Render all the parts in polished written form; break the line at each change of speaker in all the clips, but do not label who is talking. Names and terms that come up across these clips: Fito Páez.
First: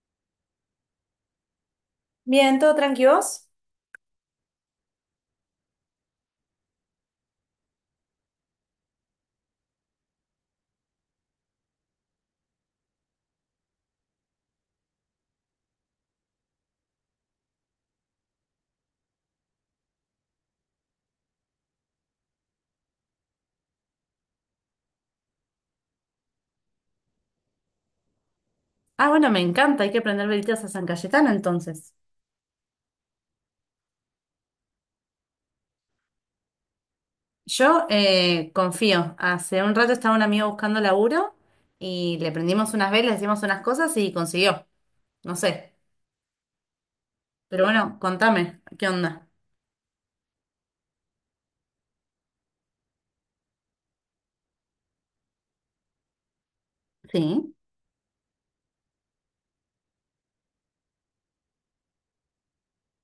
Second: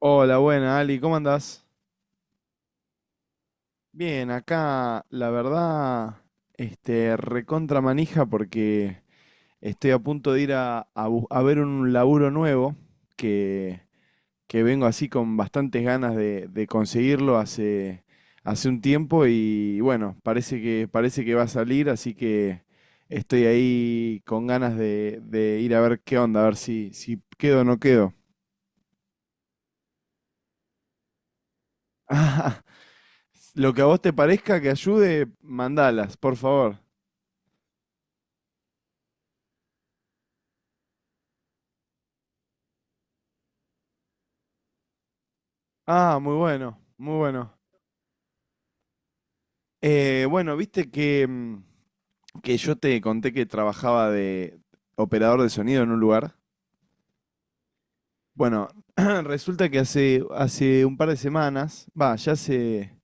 Hola, buena, Ali, ¿cómo andás?
Bien, ¿todo tranqui vos?
Bien, acá la verdad, recontra manija porque estoy a punto de ir a ver un laburo nuevo que, que vengo así con bastantes ganas de conseguirlo hace un tiempo y bueno, parece que va a salir, así que estoy ahí con ganas de ir a ver qué onda, a ver si quedo o no quedo.
Ah, bueno, me encanta, hay que prender velitas a San Cayetano entonces.
Lo que a vos te parezca que ayude, mandalas, por favor.
Yo confío, hace un rato estaba un amigo buscando laburo y le prendimos unas velas, hicimos unas cosas y consiguió, no sé.
Ah, muy bueno, muy bueno.
Pero bueno, contame, ¿qué onda?
Bueno, viste que yo te conté que trabajaba de operador de sonido en un lugar.
Sí,
Bueno, resulta que hace un par de semanas, va, ya hace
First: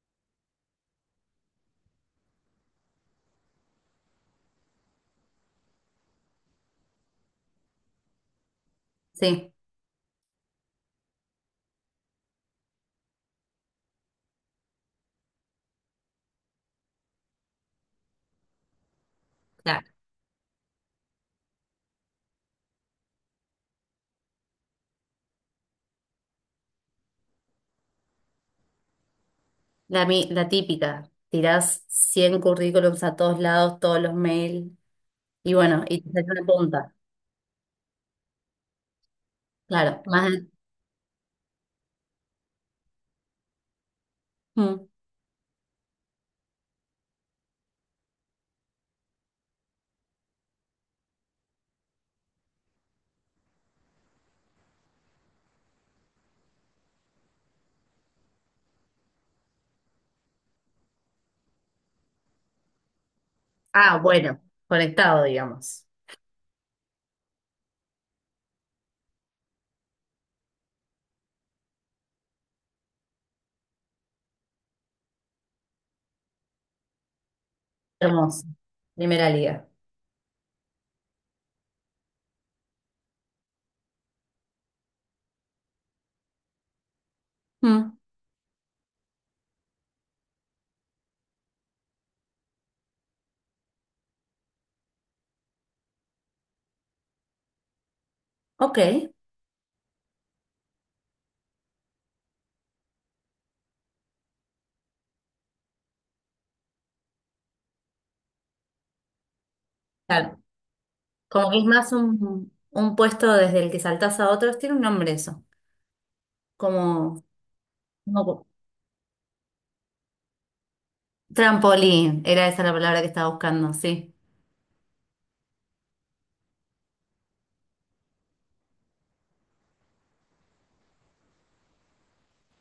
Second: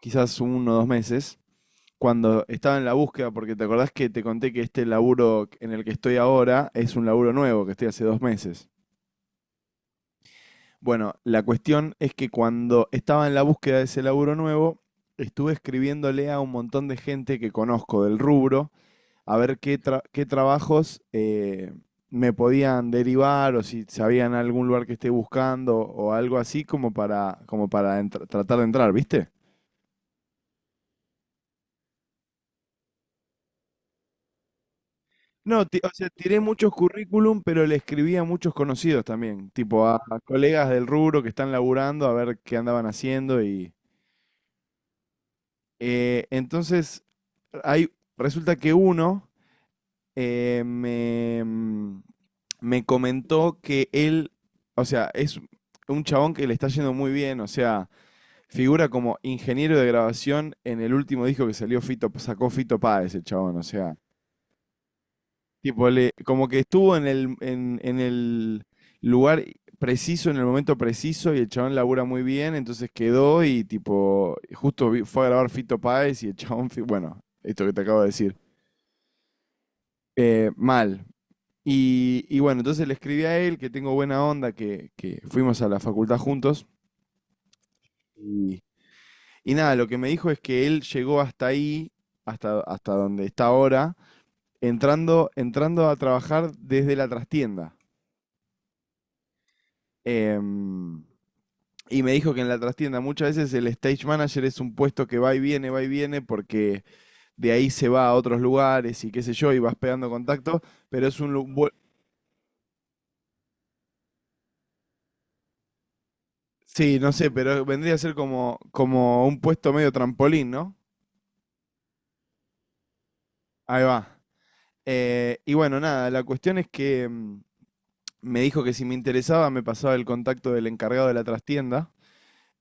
quizás uno o dos meses, cuando estaba en la búsqueda, porque te acordás que te conté que este laburo en el que estoy ahora es un laburo nuevo que estoy hace dos meses.
sí,
Bueno, la cuestión es que cuando estaba en la búsqueda de ese laburo nuevo, estuve escribiéndole a un montón de gente que conozco del rubro a ver qué,
la,
tra- qué trabajos me podían derivar o si sabían algún lugar que esté buscando o algo así como para tratar de entrar, ¿viste?
la típica, tirás 100 currículums a todos lados, todos los mails. Y
No,
bueno,
o
y
sea,
te sale
tiré
una
muchos
punta,
currículum, pero le escribí a muchos conocidos también, tipo a,
claro.
a
Más de-
colegas del rubro que están laburando a ver qué andaban haciendo y.
Mm.
Entonces, hay, resulta que uno eh, me, mm, me comentó que él, o sea, es un chabón que le está yendo muy bien, o sea, figura como ingeniero de grabación en el último disco que salió Fito, sacó Fito Páez, el chabón, o sea,
Ah, bueno, conectado, digamos.
tipo, le, como que estuvo en el, en el lugar preciso, en el momento preciso, y el chabón labura muy bien, entonces quedó y tipo, justo fue a grabar Fito Páez y el chabón, bueno, esto que te acabo de decir,
Hermoso, primera liga.
mal. Y bueno, entonces le escribí a él que tengo buena onda, que fuimos a la facultad juntos. Y, y nada, lo que me dijo es que él llegó hasta ahí, hasta donde está ahora, entrando a trabajar desde la trastienda.
Ok,
Em, Y me dijo que en la trastienda muchas veces el stage manager es un puesto que va y viene, porque de ahí se va a otros lugares y qué sé yo, y vas pegando
claro.
contacto, pero es un
Como que es más un puesto desde el que saltás a otros, tiene un nombre eso.
sí, no
Como,
sé, pero vendría a ser
como
como, como un puesto medio trampolín, ¿no?
trampolín, era esa la palabra que estaba buscando,
Ahí va.
sí.
Y bueno, nada, la cuestión es que me dijo que si me interesaba me pasaba el contacto del encargado de la trastienda,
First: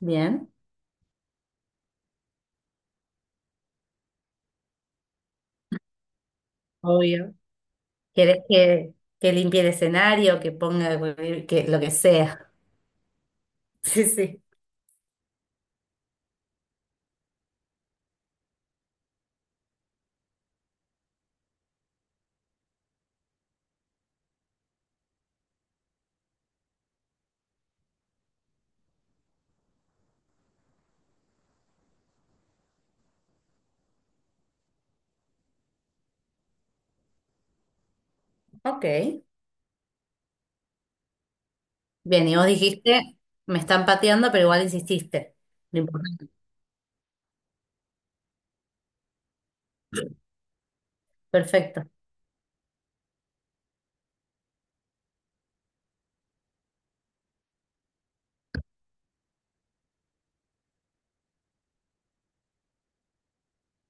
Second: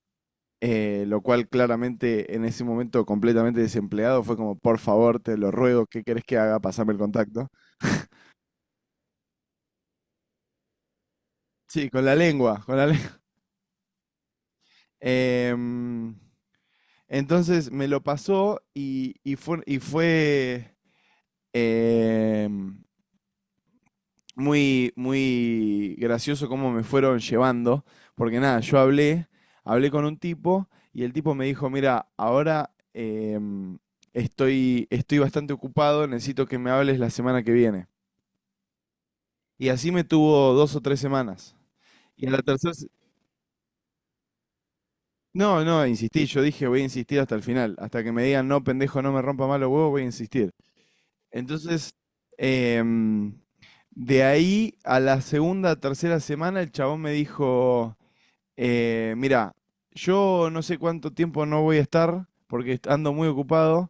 Bien.
lo cual claramente en ese momento completamente desempleado fue como, por favor, te lo ruego, ¿qué querés que haga? Pasame el
Obvio.
contacto.
¿Querés que limpie el escenario, que ponga, que lo
Sí,
que
con la
sea?
lengua, con la lengua.
Sí, sí.
Em, entonces me lo pasó y, y fue em, muy, muy gracioso cómo me fueron llevando, porque nada, yo hablé con un tipo y el tipo me dijo, mira, ahora estoy bastante ocupado, necesito que me hables la semana que viene.
Ok.
Y así me tuvo dos o tres semanas. Y
Bien,
a
y
la
vos
tercera,
dijiste, me están pateando, pero igual insististe.
no,
Lo
no, insistí,
importante.
yo dije voy a insistir hasta el final, hasta que me digan no, pendejo, no me rompa mal los huevos, voy a insistir.
Perfecto.
Entonces, em, de ahí a la segunda, tercera semana, el chabón me dijo, mira, yo no sé cuánto tiempo no voy a estar, porque ando muy ocupado,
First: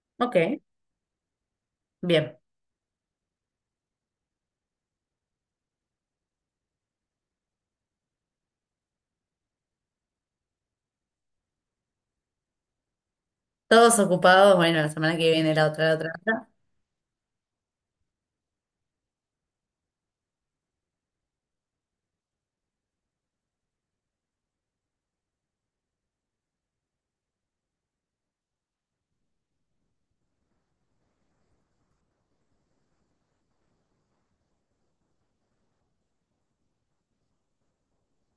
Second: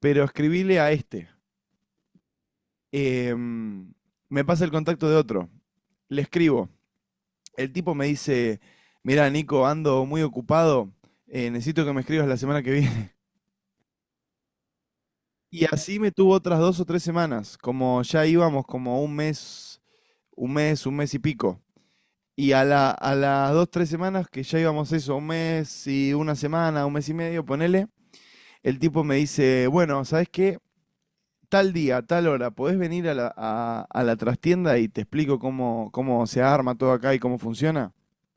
pero
Ok,
escribile a este.
bien.
Em, Me pasa el contacto de otro, le escribo. El tipo me dice, mira, Nico, ando muy ocupado, necesito que me escribas la semana que viene.
Todos ocupados, bueno, la semana que viene,
Y
la otra, la
así me tuvo
otra.
otras dos o tres semanas, como ya íbamos como un mes, y pico. Y a las dos, tres semanas que ya íbamos eso, un mes y una semana, un mes y medio, ponele, el tipo me dice, bueno, ¿sabes qué? Tal día, tal hora, podés venir a la trastienda y te explico cómo se arma todo acá y cómo funciona.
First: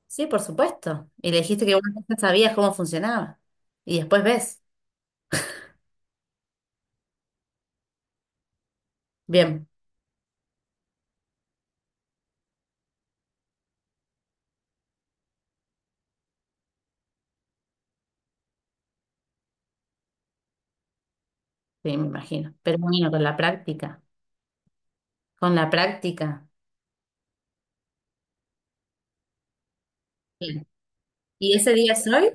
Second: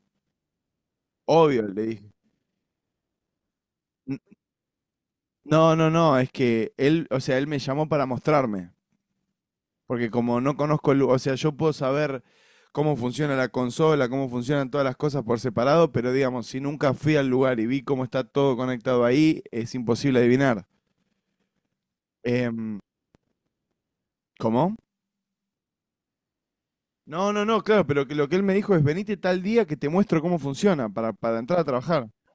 Sí, por supuesto. Y le
Obvio,
dijiste
le
que vos
dije.
ya sabías cómo funcionaba. Y
"N-
después ves.
No, no, no, es que él, o sea, él me llamó para mostrarme.
Bien,
Porque como no conozco el, o sea, yo puedo saber cómo funciona la consola, cómo funcionan todas las cosas por separado, pero digamos, si nunca fui al lugar y vi cómo está todo conectado ahí, es imposible adivinar.
sí, me imagino.
Em,
Pero bueno, con la práctica.
¿Cómo?
Con la práctica.
No, no, no, claro, pero que lo que él me dijo es venite tal día que te muestro cómo
Bien.
funciona para
¿Y
entrar a
ese día es
trabajar.
hoy?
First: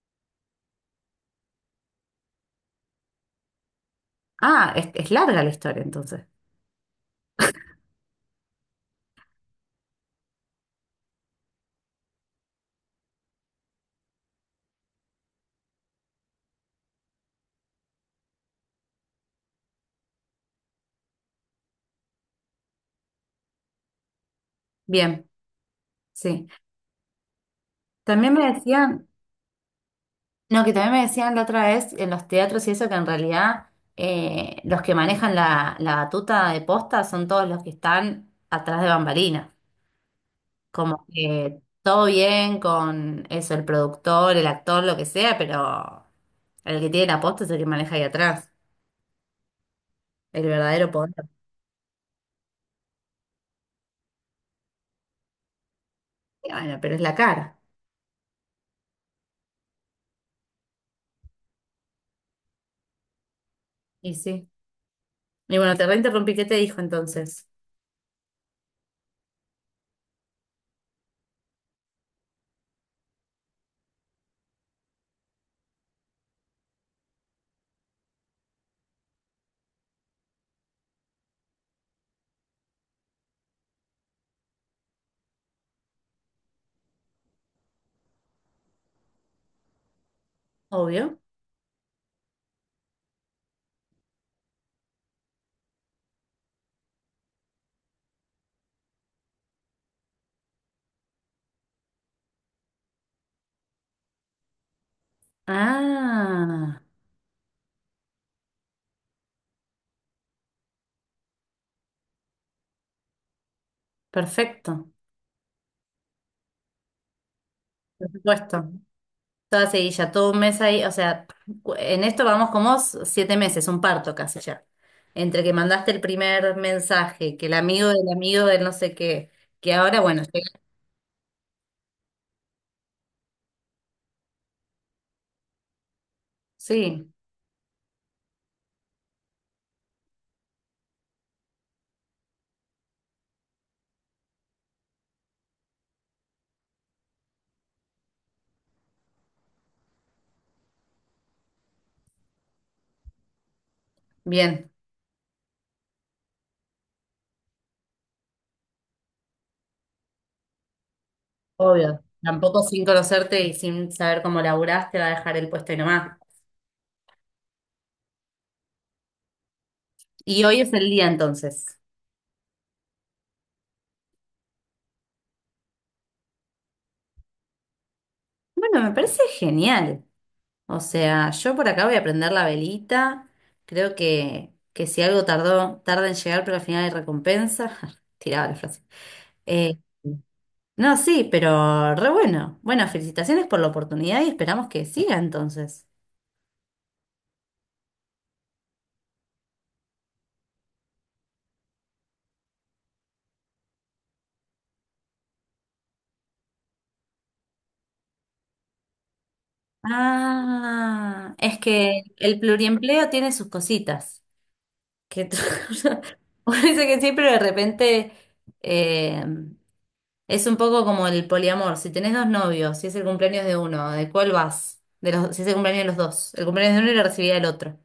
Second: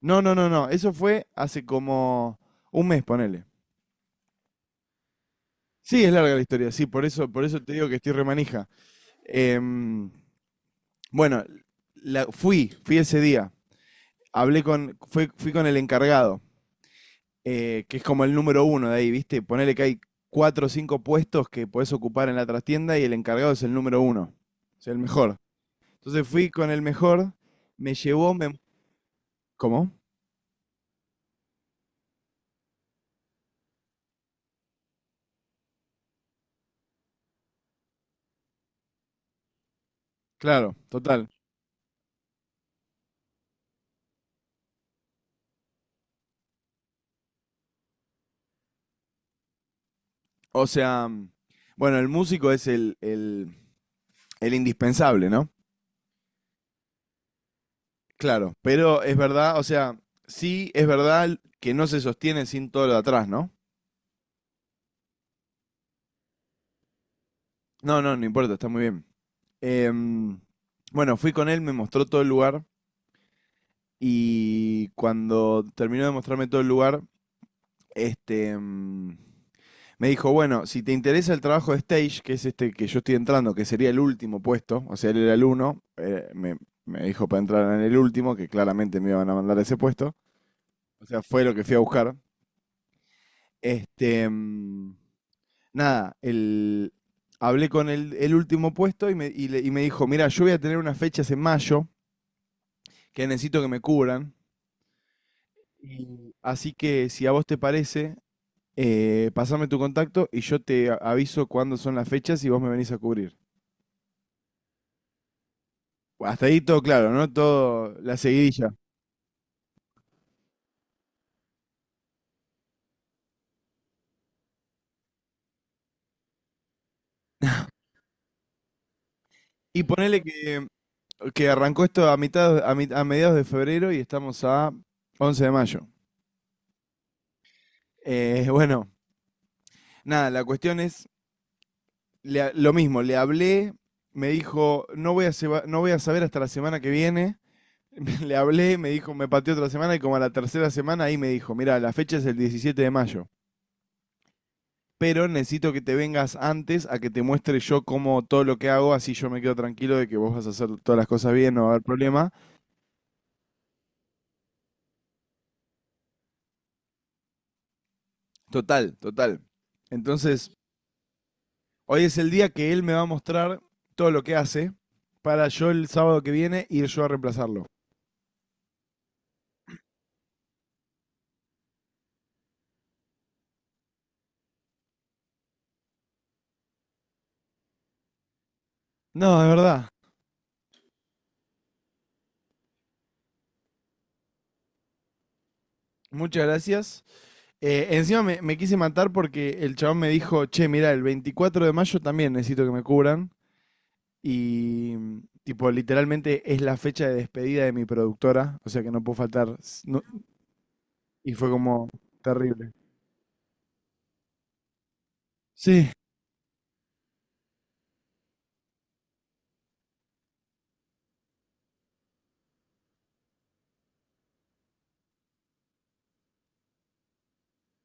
No, no, no, no, eso fue hace como un mes, ponele.
Ah, es larga la historia
Sí, es
entonces.
larga la historia, sí, por eso te digo que estoy remanija. Em, bueno, fui ese día. Hablé con, fui fui con el encargado, que es como el número uno de ahí, ¿viste? Ponele que hay cuatro o cinco puestos que podés ocupar en la trastienda y el encargado es el número uno, o sea, el
Bien,
mejor. Entonces
sí.
fui con el mejor, me llevó,
También me decían,
¿cómo?
no, que también me decían la otra vez en los teatros y eso que en realidad los que manejan la batuta de posta son todos los que están atrás de bambalinas.
Claro,
Como
total.
que todo bien con eso, el productor, el actor, lo que sea, pero el que tiene la posta es el que maneja ahí atrás. El
O
verdadero
sea,
poder.
bueno, el músico es el, el indispensable, ¿no?
Y bueno, pero es la cara.
Claro, pero es verdad, o sea, sí es verdad que no se sostiene sin todo lo de atrás, ¿no?
Y sí. Y bueno, te reinterrumpí. ¿Qué te dijo entonces?
No, no, no importa, está muy bien. Em, bueno, fui con él, me mostró todo el lugar. Y cuando terminó de mostrarme todo el lugar, este, mm, me dijo, bueno, si te interesa el trabajo de stage, que es este que yo estoy entrando, que sería el último puesto, o sea, él era el uno, me dijo para entrar en el último, que claramente me iban a mandar a ese puesto, o
Obvio.
sea, fue lo que fui a buscar. Este, mm, nada, el, hablé con el último puesto y me dijo, mira, yo voy a tener unas fechas en mayo que necesito que me cubran. Así
Ah,
que si a vos te parece, pasame tu contacto y yo te aviso cuándo son las fechas y vos me venís a cubrir.
perfecto.
Bueno, hasta ahí todo claro, ¿no? Todo
Por
la seguidilla.
supuesto. Toda seguilla, todo un mes ahí. O sea, cu- en esto vamos como s- siete meses, un parto casi ya. Entre que mandaste el primer mensaje, que el amigo del no sé qué, que
Y
ahora, bueno,
ponele
llega-
que arrancó esto a mediados de febrero y estamos a 11 de mayo.
Sí.
Bueno, nada, la cuestión es lo mismo, le hablé, me dijo, no voy a, seba- no voy a saber hasta la semana que viene. Le hablé, me dijo, me pateó otra semana y como a la tercera semana ahí me dijo, mira, la fecha es el 17 de mayo,
Bien,
pero necesito que te vengas antes a que te muestre yo cómo todo lo que hago, así yo me quedo tranquilo de que vos vas a hacer todas las cosas bien, no va a haber
obvio.
problema.
Tampoco sin conocerte y sin saber cómo laburás te va a dejar el puesto y nomás.
Total, total.
Y
Entonces,
hoy es el día entonces.
hoy es el día que él me va a mostrar todo lo que hace para yo el sábado que viene ir yo a reemplazarlo.
Bueno, me parece genial. O sea, yo por acá voy a prender la velita. Creo que si algo tardó, tarda en llegar, pero al final hay recompensa. Tiraba la frase.
No, de
Eh,
verdad.
no, sí, pero re bueno. Bueno, felicitaciones por la oportunidad y esperamos que siga entonces.
Muchas gracias. Encima me quise matar porque el chabón me dijo, che, mira, el 24 de mayo también necesito que me cubran. Y tipo, literalmente es la fecha de despedida de mi productora, o sea que no puedo faltar. Y
Ah,
fue
es
como
que el
terrible.
pluriempleo tiene sus cositas. Que otra
Sí.
cosa? Uno dice que sí, pero de repente eh, es un poco como el poliamor. Si tenés dos novios, si es el cumpleaños de uno, ¿de cuál vas? De los, si es el cumpleaños de los dos. El cumpleaños de uno y lo recibiría el otro.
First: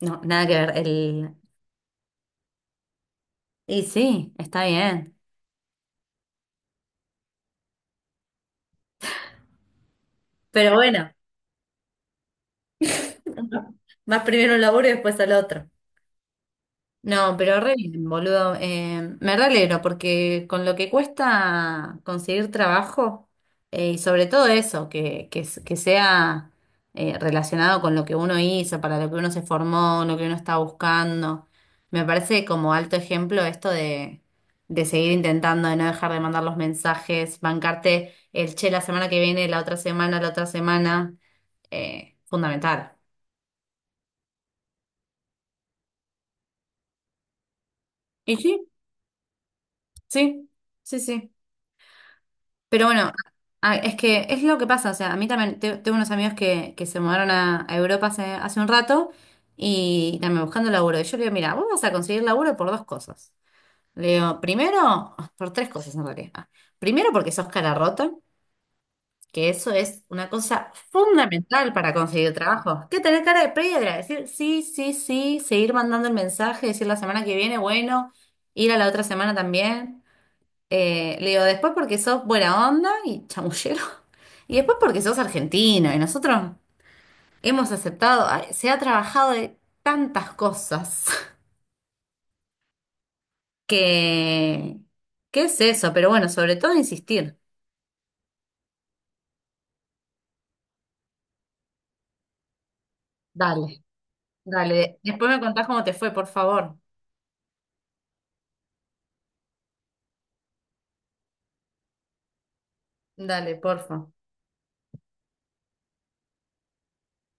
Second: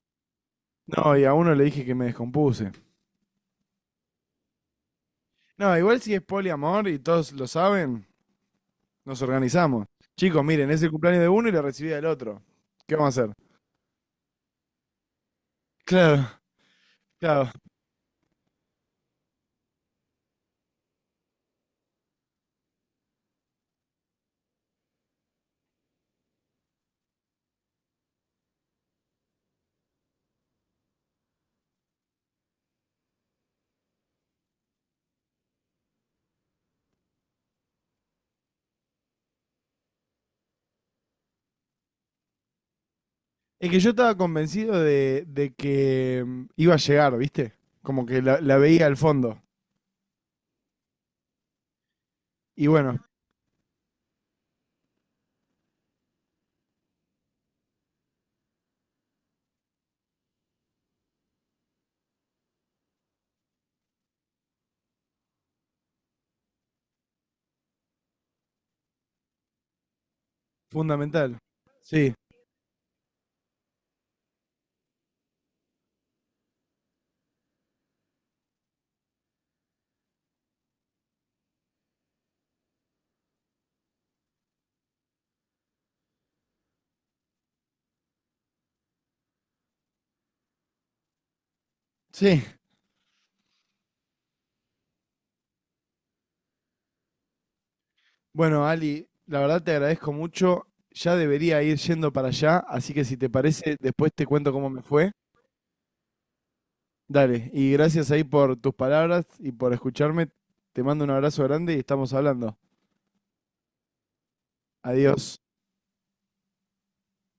No, nada que ver.
No, y a
El...
uno le dije que me descompuse.
Y sí, está bien.
No, igual si es poliamor y todos lo saben, nos organizamos. Chicos, miren,
Pero
es el
bueno,
cumpleaños de uno y la recibida del otro. ¿Qué vamos a hacer?
vas primero a un laburo y después al otro.
Claro,
No,
claro.
pero re bien, boludo. Me re alegro porque con lo que cuesta conseguir trabajo, y sobre todo eso, que, s- que sea relacionado con lo que uno hizo, para lo que uno se formó, lo que uno está buscando, me parece como alto ejemplo esto de seguir intentando, de no dejar de mandar los mensajes, bancarte el che la semana que viene, la otra semana, fundamental.
Es que yo estaba convencido de que iba a llegar, ¿viste? Como que
Y
la
sí,
veía al fondo.
sí, sí, sí.
Y
Pero
bueno,
bueno, a- es que es lo que pasa, o sea, a mí también te- tengo unos amigos que se mudaron a Europa hace, hace un rato y también buscando laburo. Y yo le digo, mira, vos vas a conseguir laburo por dos cosas. Le digo, primero, por tres cosas en realidad. Ah, primero porque sos cara rota, que eso es una cosa
fundamental.
fundamental para
Sí,
conseguir trabajo. Que tener cara de piedra, decir sí, sí, sí, seguir mandando el mensaje, decir la semana que viene, bueno, ir a la otra semana también. Le digo, después porque sos buena onda y chamullero. Y después porque sos argentino y nosotros hemos aceptado, ay, se ha trabajado de tantas cosas
sí.
que, ¿qué es eso? Pero bueno, sobre todo insistir.
Bueno, Ali, la verdad te agradezco mucho. Ya debería ir yendo para allá, así que si te parece,
Dale,
después te cuento cómo me
dale.
fue.
Después me contás cómo te fue, por favor.
Dale, y gracias ahí por tus palabras y por escucharme. Te mando un abrazo grande y estamos hablando.
Dale, porfa.
Adiós.